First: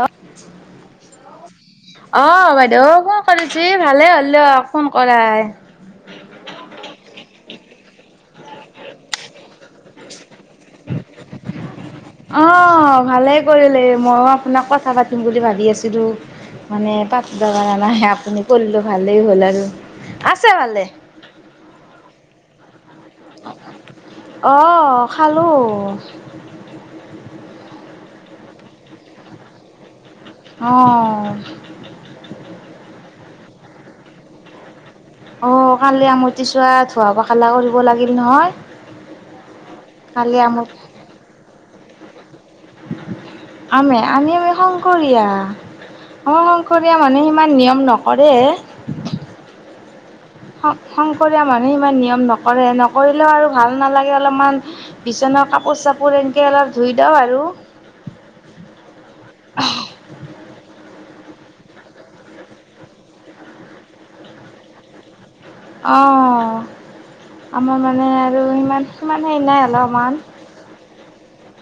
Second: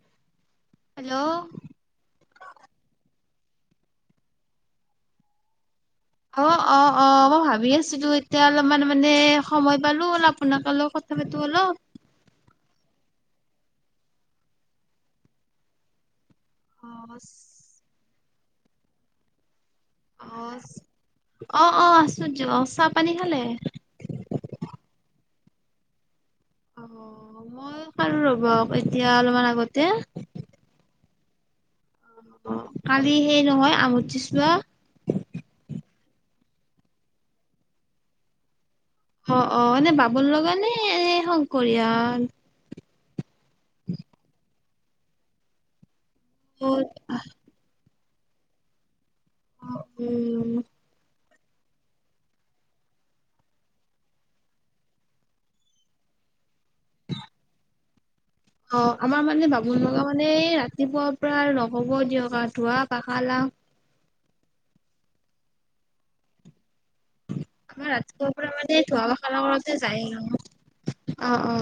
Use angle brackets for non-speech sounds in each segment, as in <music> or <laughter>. অ hello বাইদেউ কৰিছি ভালে হ'ল দিয়ক ফোন কৰাই <unintelligible> অ অ অ মই ভাবি আছিলো এতিয়া অলপমান মানে সময় পালো অলপ ফোনত অলপ কথা পাতো অলপ ভালেই কৰিলে ময়ো আপোনাক কথা পাতিম বুলি ভাবি আছিলোঁ অ মানে পাতবা নাই আপুনি কৰিলেও ভালেই হ'ল আৰু অ আছে ভালে অ অ আছু দিয়ক অ চাব অ খালো অ মই খলো ৰব এতিয়া অলপমান আগতে অ কালি সেই নহয় আঙঠিচোৱা অ কালি আমতিচোৱা ধুৱা পখিলা কৰিব লাগিল নহয় অ অ এনে বাবুল কালি লগা আমত নে এ শংকৰিয়া আমি আমি শংকৰিয়া আমাৰ শংকৰিয়া মানুহে ইমান নিয়ম নকৰে উম শং শং মানুহে ইমান নিয়ম নকৰে নকৰিলেও আৰু ভাল নালাগে অলপমান বিচনা কাপোৰ চাপোৰ তেনেকে অলপ ধুই দওঁ আৰু অ আমাৰ মানে বামুণ লগা মানে ৰাতিপুৱা পৰা আৰু নহ'ব দিয়ক আৰু ধোৱা পাখালা <unintelligible> অ আমাৰ মানে ৰাতিপুৱাৰ আৰু পৰা মানে সিমান ধোৱা সিমান পখলা হেৰি নাই কৰোতে যায় অলপমান আৰু। অ অ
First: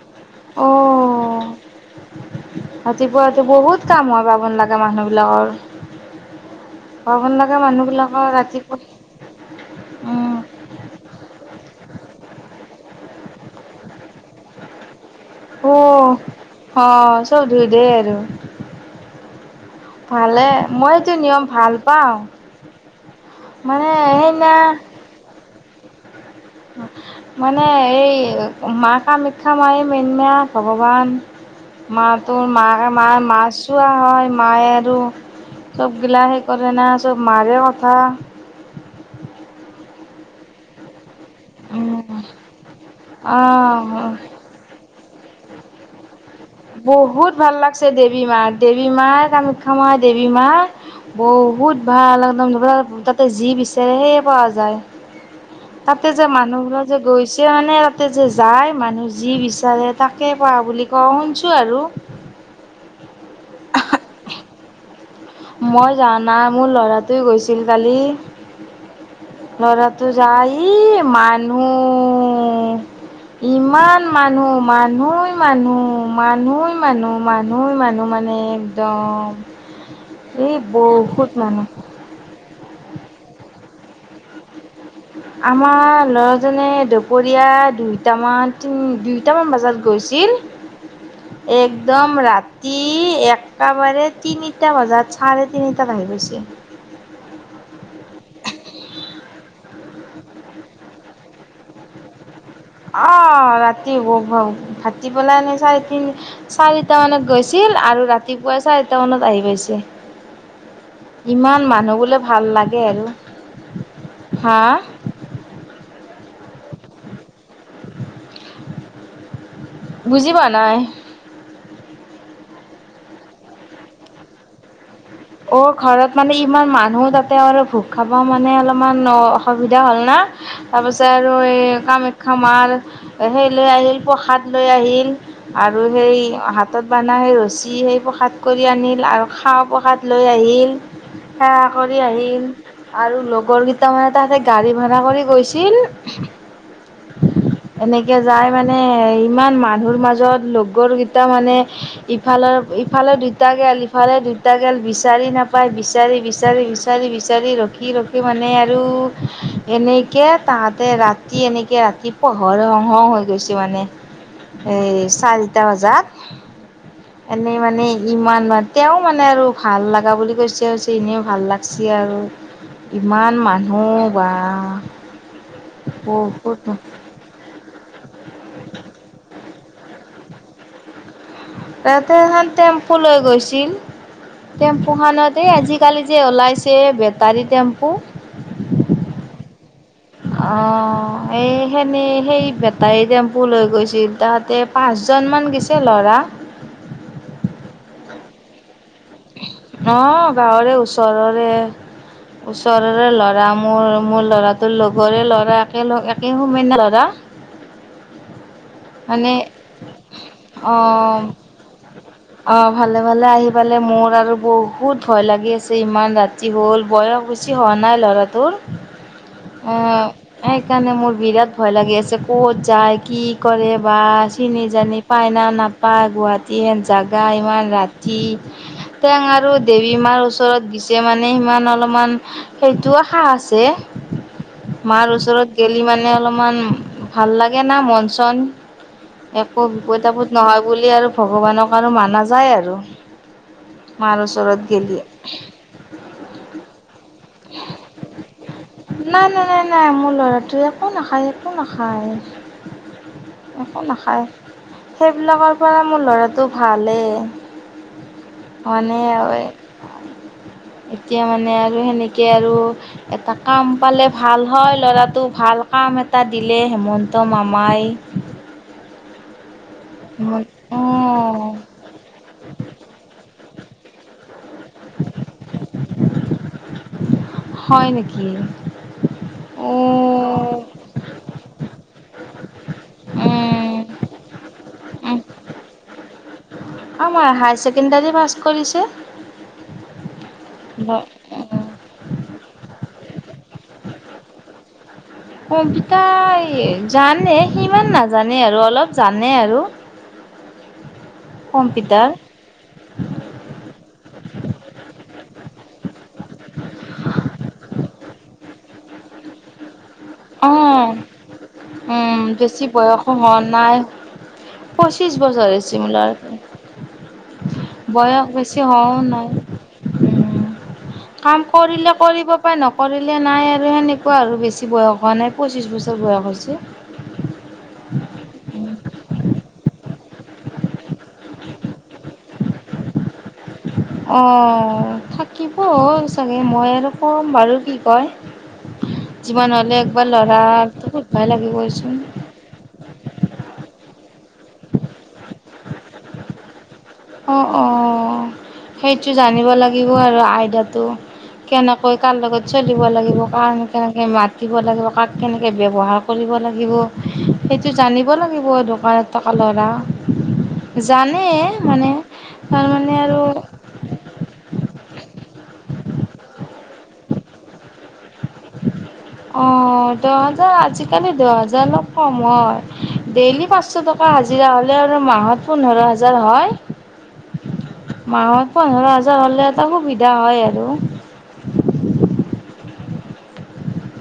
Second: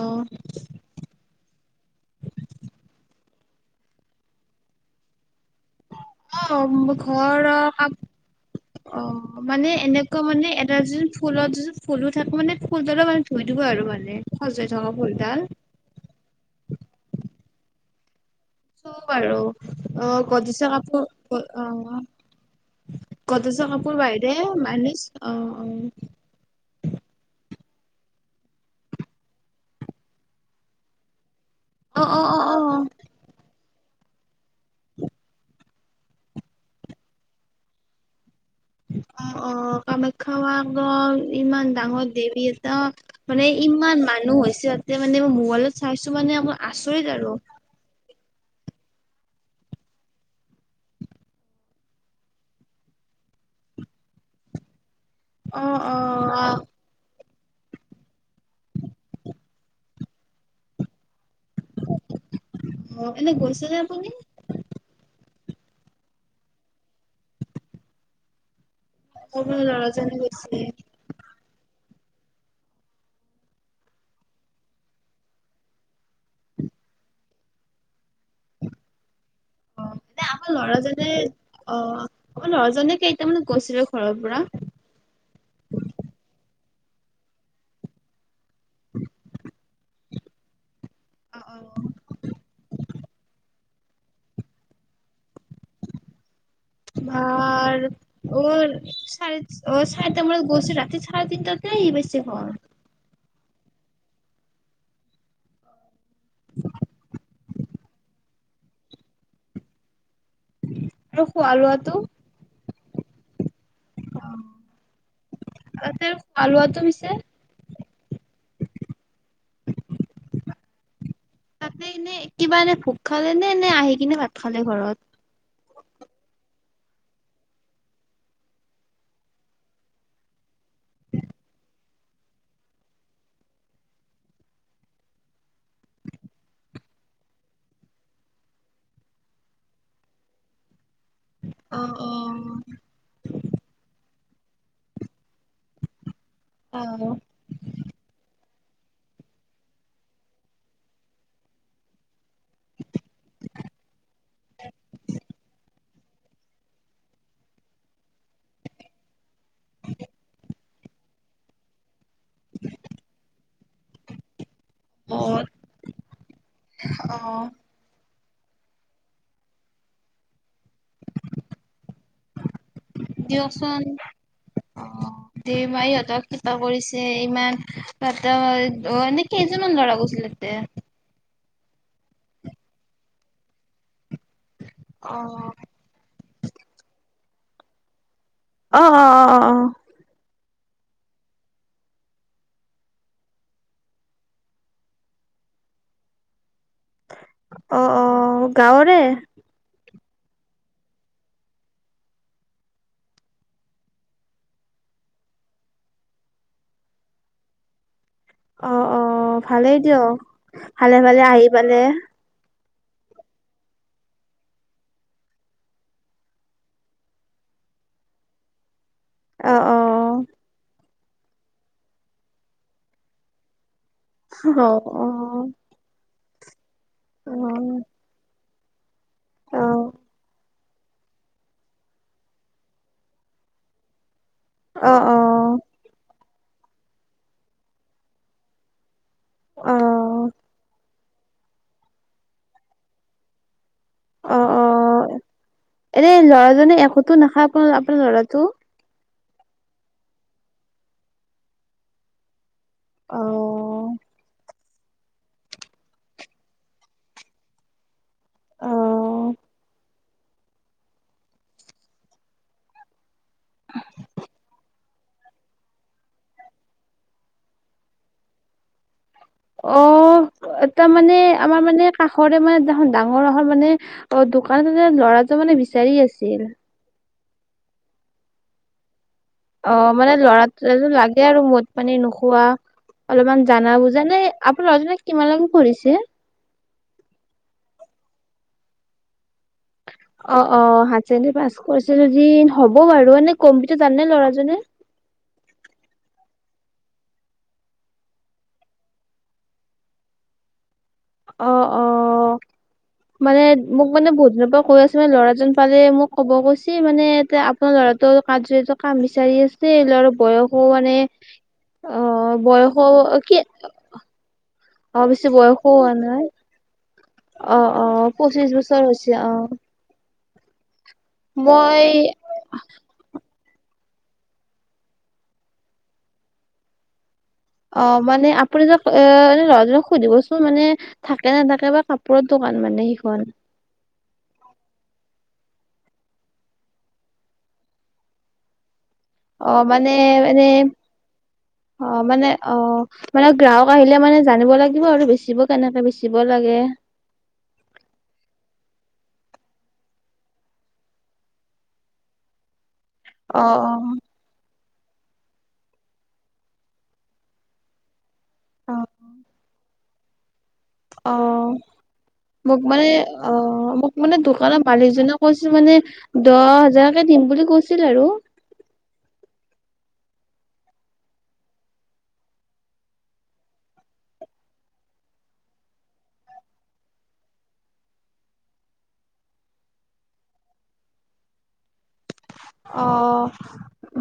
অ ৰাতিপুৱাটো বহুত কাম হয় বামুন লাগা মানুহ বিলাকৰ অ', ঘন ঘৰৰ লগা মানুহ কাপ বিলাকৰ ৰাতি অ মানে এনেকুৱা মানে এটা যে ফুলত য ফুলো থাকো মানে ফুলডলপ মানে ধুই দিব আৰু মানে সজাই থকা ফুল উ অ চব ধুই দে আৰু চ বাৰু অ ভালে গ্ৰদেজৰ মইতো কাপোৰ নিয়ম অ ভাল পাওঁ গ্ৰদেজৰ মানে কাপোৰৰ বাহিৰে সেইদিনা মানে অ মানে এই মা কামাখ্যা মাই মেইন ন ভগৱান মা অ', অ', তোৰ অ', অ'। মা অ', মাৰ মাছ চোৱা হয় মায়ে আৰু চব গিলা সেই কৰে না চব মাৰে কথা অ অ কামাখ্যা মা দল ইমান ডাঙৰ দেৱী এটা মানে অ' ইমান মানুহ হৈছে এ মানে মই মোবইলত চাইচো মানে মই আচৰিত আৰু। বহুত ভাল লাগছে দেৱী মা দেৱী মা কামাখ্যা মাৰ দেৱী মা বহুত ভাল একদম তাতে যি বিচাৰে সেয়ে পোৱা যায় অ', তাতে যে অ'। অ', মানুহবিলাক যে গৈছে তেয়া মানে তাতে যে যায় মানুহ যি বিচাৰে তাকে পা বুলি কোৱা শুনছ আৰু অ' এনে গৈছেনে আপুনি মই যোৱা নাই মোৰ ল'ৰাটোৱে গৈছিল কালি আমাৰ লৰাটো ল'ৰাজনে গৈছে যায় মানুহ <inaudible> উম ইমান মানুহ মানুহই মানুহ মানুহই মানুহ মানুহ মানুহ মানে একদম অ' এনে আমাৰ এই ল'ৰাজনে বহুত মানুহ অ ল'ৰাজনে কেইটামানত গৈছিলে ঘৰৰ পৰা আমাৰ ল'ৰাজনে দুপৰীয়া দুইটামান তিনি দুইটামান বজাত গৈছিল অ', অ'। একদম ৰাতি একটা বাৰে তিনিটা বজাত চাৰে তিনিটাত আহি আৰু পাইছে চাৰিচ ওচ চাই তে মৰে গৈছে ৰাতি চাৰে তিনিটাতে আহি পাইছো ঘৰ অ ৰাতি ভ ভ ভাটি পেলাই এনেই চাৰি তিনি চাৰিটা মানত গৈছিল আৰু ৰাতিপুৱাই চাৰিটা মানত আহি পাইছে আৰু খোৱা ইমান লোৱাটো মানুহ বোলে ভাল লাগে আৰু হা আলুৱাটো মিছে বুজি পোৱা নাই তাতে এনে কিবা এনে ভোক খালে নে নে আহি কিনে ভাত খালে ঘৰত অ' ঘৰত মানে ইমান মানুহ তাতে আৰু ভোগ খাব মানে অলপমান অসুবিধা হ'ল না তাৰপিছত আৰু এই কামাখ্যা মাৰ সেই লৈ আহিল প্ৰসাদ লৈ আহিল আৰু সেই হাতত বা সেই ৰছী সেই প্ৰসাদ কৰি আনিল আৰু খাহ প্ৰসাদ লৈ আহিল সেয়া অ', কৰি আহিল অ'। আৰু লগৰ কেইটা মানে তাতে গাড়ী ভাড়া কৰি গৈছিল অ', এনেকে যাই মানে ইমান মানুহৰ মাজত লগৰ কেইটা মানে ইফালৰ ইফালে দুটা গেল ইফালে দুটা গেল বিচাৰি নাপায় বিচাৰি বিচাৰি বিচাৰি বিচাৰি ৰখি ৰখি মানে আৰু এনেকে তাত ৰাতি এনেকে ৰাতি পোহৰ হং হং হৈ গৈছে মানে এ অ', চাৰিটা বজাত অ' এনেই মানে ইমান মান তেওঁ মানে আৰু ভাল লাগা বুলি কৈছে। হছে এনেইও ভাল লাগছি আৰু ইমান মানুহ দিয়কচোন বা দে মাই ইহঁতক কৃপা বহুত কৰিছে ইমান পাতা অ এনেই কেইজনমান ল'ৰা গৈছিল তাতে? তাতে এখন টেম্পু লৈ গৈছিল। অ টেম্পুখনতে এই আজিকালি যে ওলাইছে বেটাৰী টেম্পু। অ-অ-অ-অ-অ। অ, এই সেনেই সেই বেটাৰী টেম্পু লৈ গৈছিল তাহাতে পাঁচজন মান গিছে ল'ৰা অ, অ গাঁৱৰে। ন গাঁৱৰে ওচৰৰে ওচৰৰে ল'ৰা। মোৰ মোৰ ল'ৰাটোৰ লগৰে ল'ৰা একে। একে সমেনিয়া ল'ৰা। <inaudible> অ, অ মানে ভালেই দিয়ক। ভালে-ভালে অ' আহি পালে অ, ভালে-ভালে আহি পালে মোৰ আৰু বহুত ভয় লাগি আছে, ইমান ৰাতি হ'ল বয়স বেছি হওঁ নাই ল'ৰাটোৰ। অ, সেইকাৰণে মোৰ বিৰাট ভয় লাগি আছে। ক'ত যায়, কি কৰে বা অ চিনি- জানি অ পায় না নাপায় গুৱাহাটী হেন জাগা ইমান ৰাতি টেং আৰু অ দেৱী মাৰ ওচৰত যে মানে সিমান অলপমান সেইটো আশা আছে। মাৰ ওচৰত গেলি মানে অলপমান ভাল লাগে না মন চন। একো অ বিপদ-আপদ নহয় বুলি আৰু ভগৱানক আৰু মানা যায় আৰু। মাৰ অ অ ওচৰত গেলি এনে ল'ৰাজনে একোটো নাখায় আপোন আপোনাৰ ল'ৰাটো? নাই, নাই, নাই, নাই। মোৰ ল'ৰাটোৱে একো নাখায়, একো নাখায়। অ একো নাখায়। সেইবিলাকৰ পৰা মোৰ ল'ৰাটো ভালেই। মানে অ আৰু এ এতিয়া মানে আৰু সেনেকে আৰু এটা কাম পালে ভাল হয় ল'ৰা টো ভাল কাম এটা দিলে হেমন্ত মামাই অ এটা মানে অঁ আমাৰ মানে কাষৰে মানে এখন ডাঙৰ এখন মানে অ দো কানীটো যে ল'ৰাটো মানে বিচাৰি আছিল। হয় নেকি? অ মানে লৰা উম লাগে আৰু ম'দ পানী নোখোৱা। অলপমান জানা বুজা নে, আপোনাৰ লৰাজনে উম কিমানলৈকে পঢ়িছে? আমাৰ হায় ছেকেণ্ডাৰী পাছ কৰিছে। অ, অ। হায় ছেকেণ্ডেৰী পাছ কৰিছে য দি হ'ব বাৰু। এনে কম্পিটাৰ জানে ল'ৰাজনে? কম্পিটা জানে, সিমান নাজানে আৰু অলপ জানে আৰু। <inaudible> অ', কম্পিটাৰ। অ'। মানে মোক মানে বহুত দিনৰ পৰা কৈ আছে মানে ল'ৰাজন পালে মোক ক'ব কৈছি মানে এতে আপোনাৰ লৰাটো কা যিহেতু কাম বিচাৰি আছে লৰা বয়সো অঁ মানে অ বেছি বয়সো হোৱা কি নাই অ পঁচিছ বেছি বছৰ বয়সো হৈছে মোৰ হোৱা নাই। <inaudible> অ অ বয়স পঁচিশ বেছি বছৰ হোৱাও হৈছে নাই। অ উম। কাম মই কৰিলে কৰিব পাই, নকৰিলে নাই আৰু সেনেকুৱা আৰু বেছি বয়স হোৱা নাই। পঁচিছ বছৰ বয়স হৈছে। অ মানে আপুনি তক এ এনে ল'ৰাজনক সুধিবচোন মানে থাকে নে নাথাকে বা কাপোৰত দোকান মানে সেইখন অহ থাকি অঁ চাগে মই আৰু ক'ম বাৰু কি কয়? অ যিমান হ'লে মানে একবাৰ এনে ল'ৰাটো সুধবাই অ লাগিবচোন মানে অ মানে গ্ৰাহক আহিলে মানে জানিব লাগিব আৰু বেচিব কেনেকে বেচিব লাগে। অ অ সেইটো জানিব লাগিব আৰু আইডাটো, কেনেকৈ কাৰ লগত চলিব লাগিব অ কাৰণ কেনেকে মাত দিব লাগিব। কাক কেনেকে ব্যৱহাৰ কৰিব লাগিব। সেইটো জানিব লাগিব অ অ দোকানত থকা ল'ৰা <inaudible> জানে মানে মোক মানে তাৰমানে আৰু অ মোক মানে দোকানৰ মালিক জনে কৈছিল মানে দহ হাজাৰকে দিম বুলি কৈছিল আৰু অ', <inaudible> দহ হাজাৰ আজিকালি দহ হাজাৰ অলপ কম হয় ডেইলি পাঁচশ টকা হাজিৰা হলে আৰু মাহত পোন্ধৰ হাজাৰ হয়। <inaudible> মাহত পোন্ধৰ হাজাৰ হলে এটা সুবিধা হয় আৰু অ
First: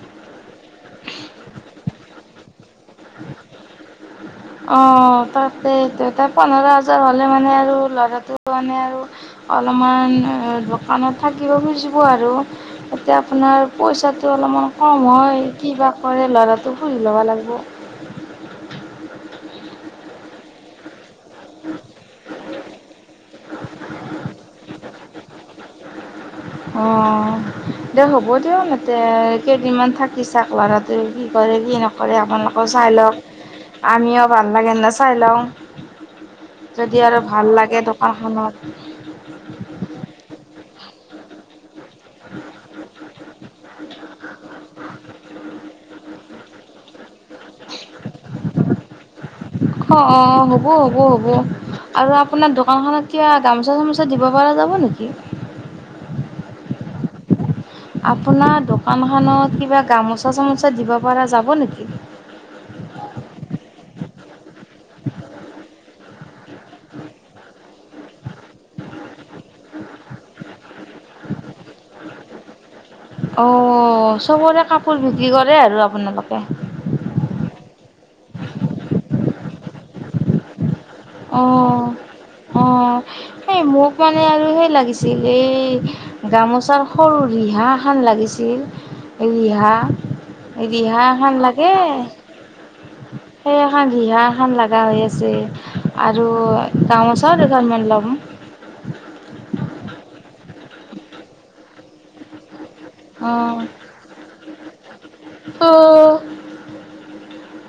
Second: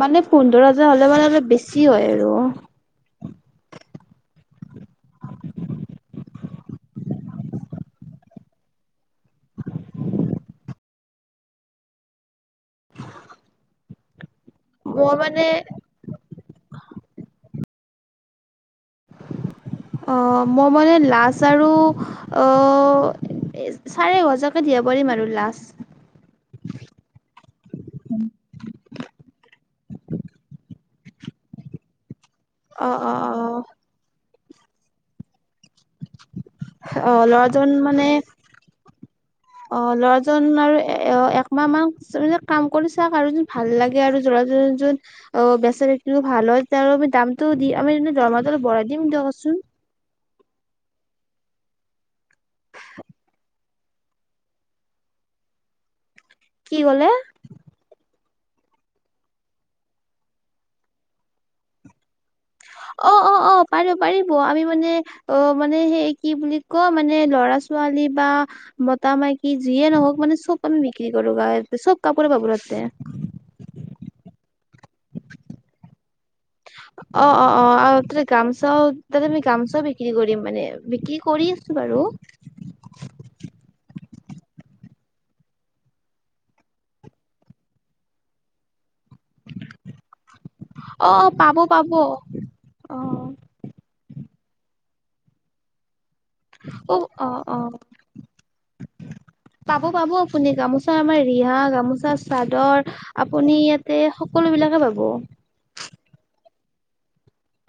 মানে পোন্ধৰ হাজাৰ হলে মানে অলপ বেছি হয় আৰু <unintelligible> অ' তাকেইতো তাই পোন্ধৰ হাজাৰ মানে মানে আৰু ল'ৰাটো মানে আৰু অলপমান দোকানত থাক থিকিব খুজিব আৰু তাতে আপোনাৰ পইচা অলপমান কম মই মানে হয়, কি বা কৰে ল'ৰাটো হুধি ল'ব লাগিব, অহ মই মানে লাজ আৰু অ চাৰে এহজাকে দিয়া পাৰিম আৰু লাষ্ট অ দে হ'ব দিয় নাতে কেইদিনমান থাকিছা ক লাৰত কি কৰে কি নকৰে আপোনালোকেও অ চাই অ লওক, আমিও ভাল লাগে নে চাই লওঁ যদি অ অ আৰু ভাল ল'ৰাজন লাগে মানে দোকানখনত জন আৰু এ একমাহ মান তুমি যে কাম কৰি চা আৰু যি ভাল লাগে আৰু জোৰা জুৰি জুত অ বেছি বেছিতো ভাল হয় তেওঁ আমি দামটো দি আমি দৰমহাটো অলপ বঢ়ই দিম দিয়কচোন, অ অ হ'ব হ'ব হ'ব আৰু আপোনাৰ দোকানখনত কিবা গামোচা চামোচা দিব পৰা যাব নেকি? কি কলে? আপোনাৰ দোকানখনত কিবা গামোচা চামোচা দিব পৰা যাব নেকি? অ অ অ পাৰিব পাৰিব আমি মানে অ মানে সেই কি বুলি ক মানে ল'ৰা ছ ছোৱালী বা মতা মাই কি যিয়ে নহওক মানে চব আমি বিক্ৰী কৰো গাইত চব কাপোৰে পাব তাতে। অ চবৰে কাপোৰ বিক্ৰী কৰে আৰু আপোনালোকে। অ অ অ আৰু তাতে গামচাও তাতে আমি গামচাও বিক্ৰী কৰিম মানে। বিক্ৰী কৰি আছো অ' বাৰু। অ' এই মোক মানে আৰু সেই লাগিছিল এই গামোচাৰ সৰু ৰিহা খন লাগিছিল। <inaudible> ৰিহা ৰিহা অ অ খন পাব লাগে? পাব অ সেইয়া হা ৰিহা ভাল লগা হৈ আছে আৰু অ অ গামোচাও অ দুখন মান লম। পাব পাব আপুনি গামোচা আমাৰ ৰিহা, গামোচা চাদৰ আপুনি অ' ইয়াতে সকলো বিলাকে পাব। অ'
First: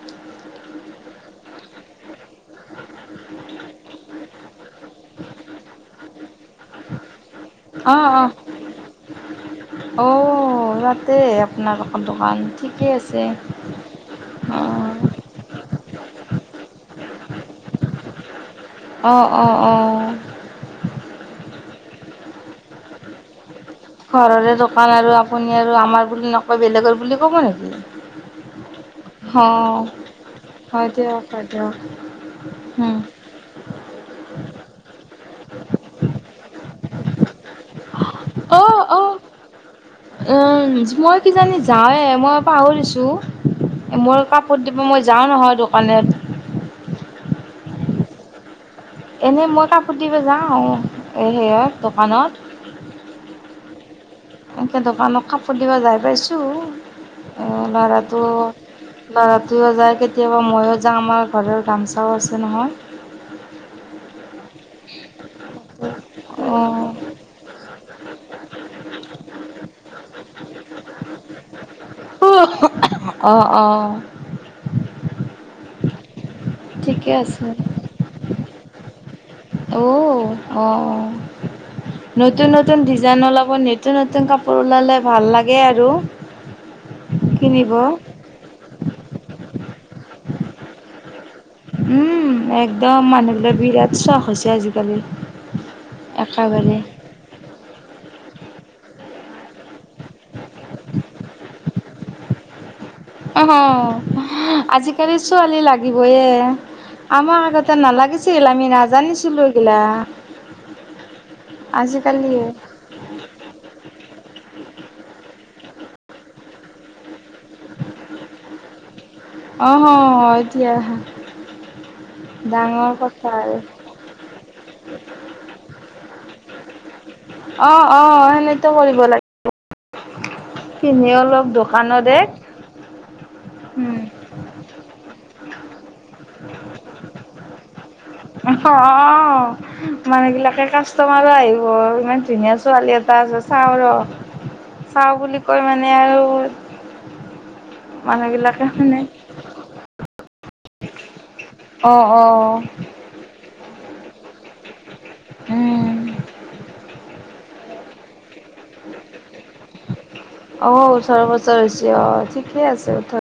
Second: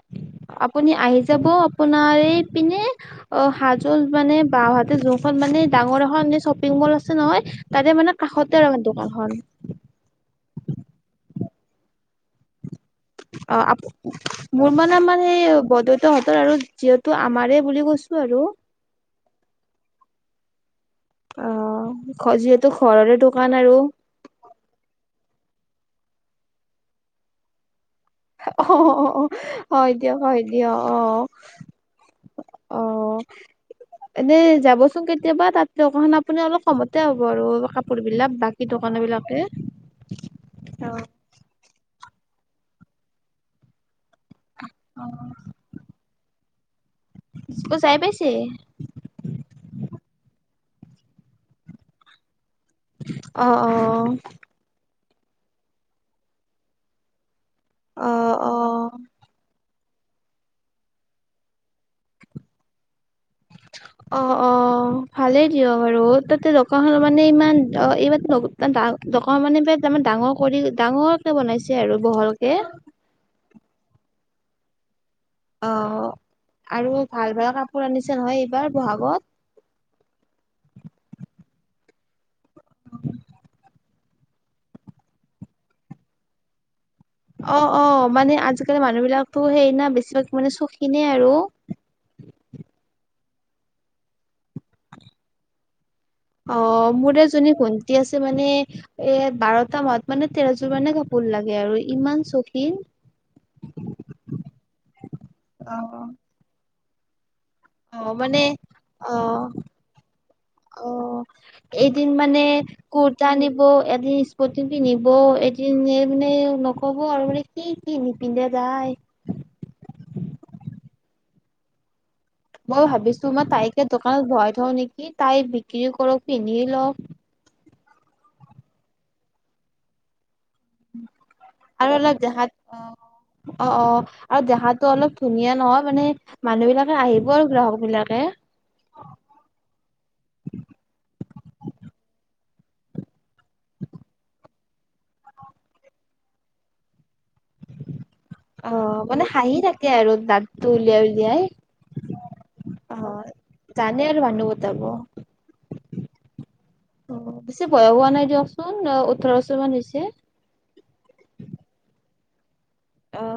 <unintelligible> আপুনি আহি যাব, আপোনাৰ এই পিনে অ হাজোন মানে বাওঁহাত যোনখন মানে ডাঙৰ এখন শ্বপিং মল আছে নহয়, তাতে অ' মানে অ' কাষতে আৰু মানে দোকানখন। অ তাতে আপোনাৰ এখন দোকান। ঠিকে আছে। অ আ মোৰ মানে অ', মানে এই বৰ্দুচ তহঁতৰ আৰু যিহেতু আমাৰে বুলি কৈছো আৰু অঁ অঁ অ অ যিহেতু ঘৰৰে দোকান। আৰু ঘৰৰে দোকান আৰু আপুনি আৰু আমাৰ বুলি নকয় বেলেগৰ বুলি কব নেকি, অ অ অহ অ', হয় দিয়ক হয় দিয়ক অ অ উম, এনেই যাবচোন কেট কেতিয়াবা তাত দোকান আপুনি অলপ কমতে হ'ব আৰু কাপোৰ বিলাক বাকী অ', দোকান অ'। বিলাকে। উম অ মই কিজানি যাওঁৱে মই পাহৰিছো মোৰ কাপ কত দিব মই যাওঁ নহয় দোকানত অ জাই পাইছে? এনেই মই কাপোৰ দিব যাওঁ এ সেইয়া দোকানত। অ অ এনেকে দোকানক কাপোৰ দিব যাই পাইছো। উম অ ল'ৰাটো অ ল'ৰাটোৱও যায় কেতিয়াবা ময়ো যাওঁ আমাৰ ঘৰৰ ৰামচাও আছে নহয়। অঁ ভালে দিয়া বাৰু তাতে দোকান অ'। মানে ইমান খি দাম দোকানৰ ডাঙৰ কৰি ডাঙৰকে বনাইছে আৰু বহলকে। অঁ অঁ। অঁ আৰু ঠিকে ভাল ভাল আছে। কাপোৰ আনিছে নহয় এইবাৰ বহাগত। ঔ অঁ। নতুন নতুন ডিজাইন ওলাব নতুন নতুন কাপোৰ ওলালে ভাল লাগে আৰু। <inaudible> অ কিনিব। অ মানে আজিকালি মানুহ বিলাকতো সেই না বেছিভাগ মানে চৌকিনে আৰু। উম একদম মানুহবিলাক‌ বিৰাট চখ হৈছে আজিকালি। অ একেবাৰে। মোৰ এজনী ভ ণ্টি আছে মানে এ বাৰটা মাহত মানে তেৰযোৰ মানে কাপোৰ লাগে আৰু ইমান চৌকিন। আহঁ আজিকালি ছোৱালী অ লাগিবয়ে, আমাক আগতে অ মানে নালাগিছিল আমি অ নাজানিছিলো এইগিলা। অ এদিন আজিকালি মানে কুৰ্তা নিব এদিন স্প টিনটো নিব এদিন মানে নকব আৰু মানে কি কি নিপিন্ধে তাই। আহঁ এতিয়া মই ভাবিছোঁ মই তাইকে দোকানত ভৰাই থওঁ নেকি তাই বিক্ৰীও কৰক পিন্ধিও লক। অ অ সেনেতো কৰিব লাগিব। কিনিও ল'ক আৰু দোকানতে। অলপ দেখাত অ অ আৰু দেহাতো অলপ ধুনীয়া নহয় মানে মানুহ বিলাকে আহিব আৰু গ্ৰাহক বিলাকে। অ মানুহ বিলাকে কাষ্টমাৰো আহিব ইমান ধুনীয়া ছো ছোৱালী এটা আছে চাওঁ ৰ চাওঁ বুলি কয় মানে আৰু অ মানে হাঁহি থাকে আৰু দাঁতটো উলিয়াই উলিয়াই, অঁ অঁ। অ'। জানে আৰু মানুহ পতাব। উম। অ বেছি বয়স হোৱা নাই দিয়কচোন ওঠৰ বছৰ মান হৈছে। অ ওঠৰ বছৰ হৈছে অ ঠিকে আছে ওঠৰ। অ'।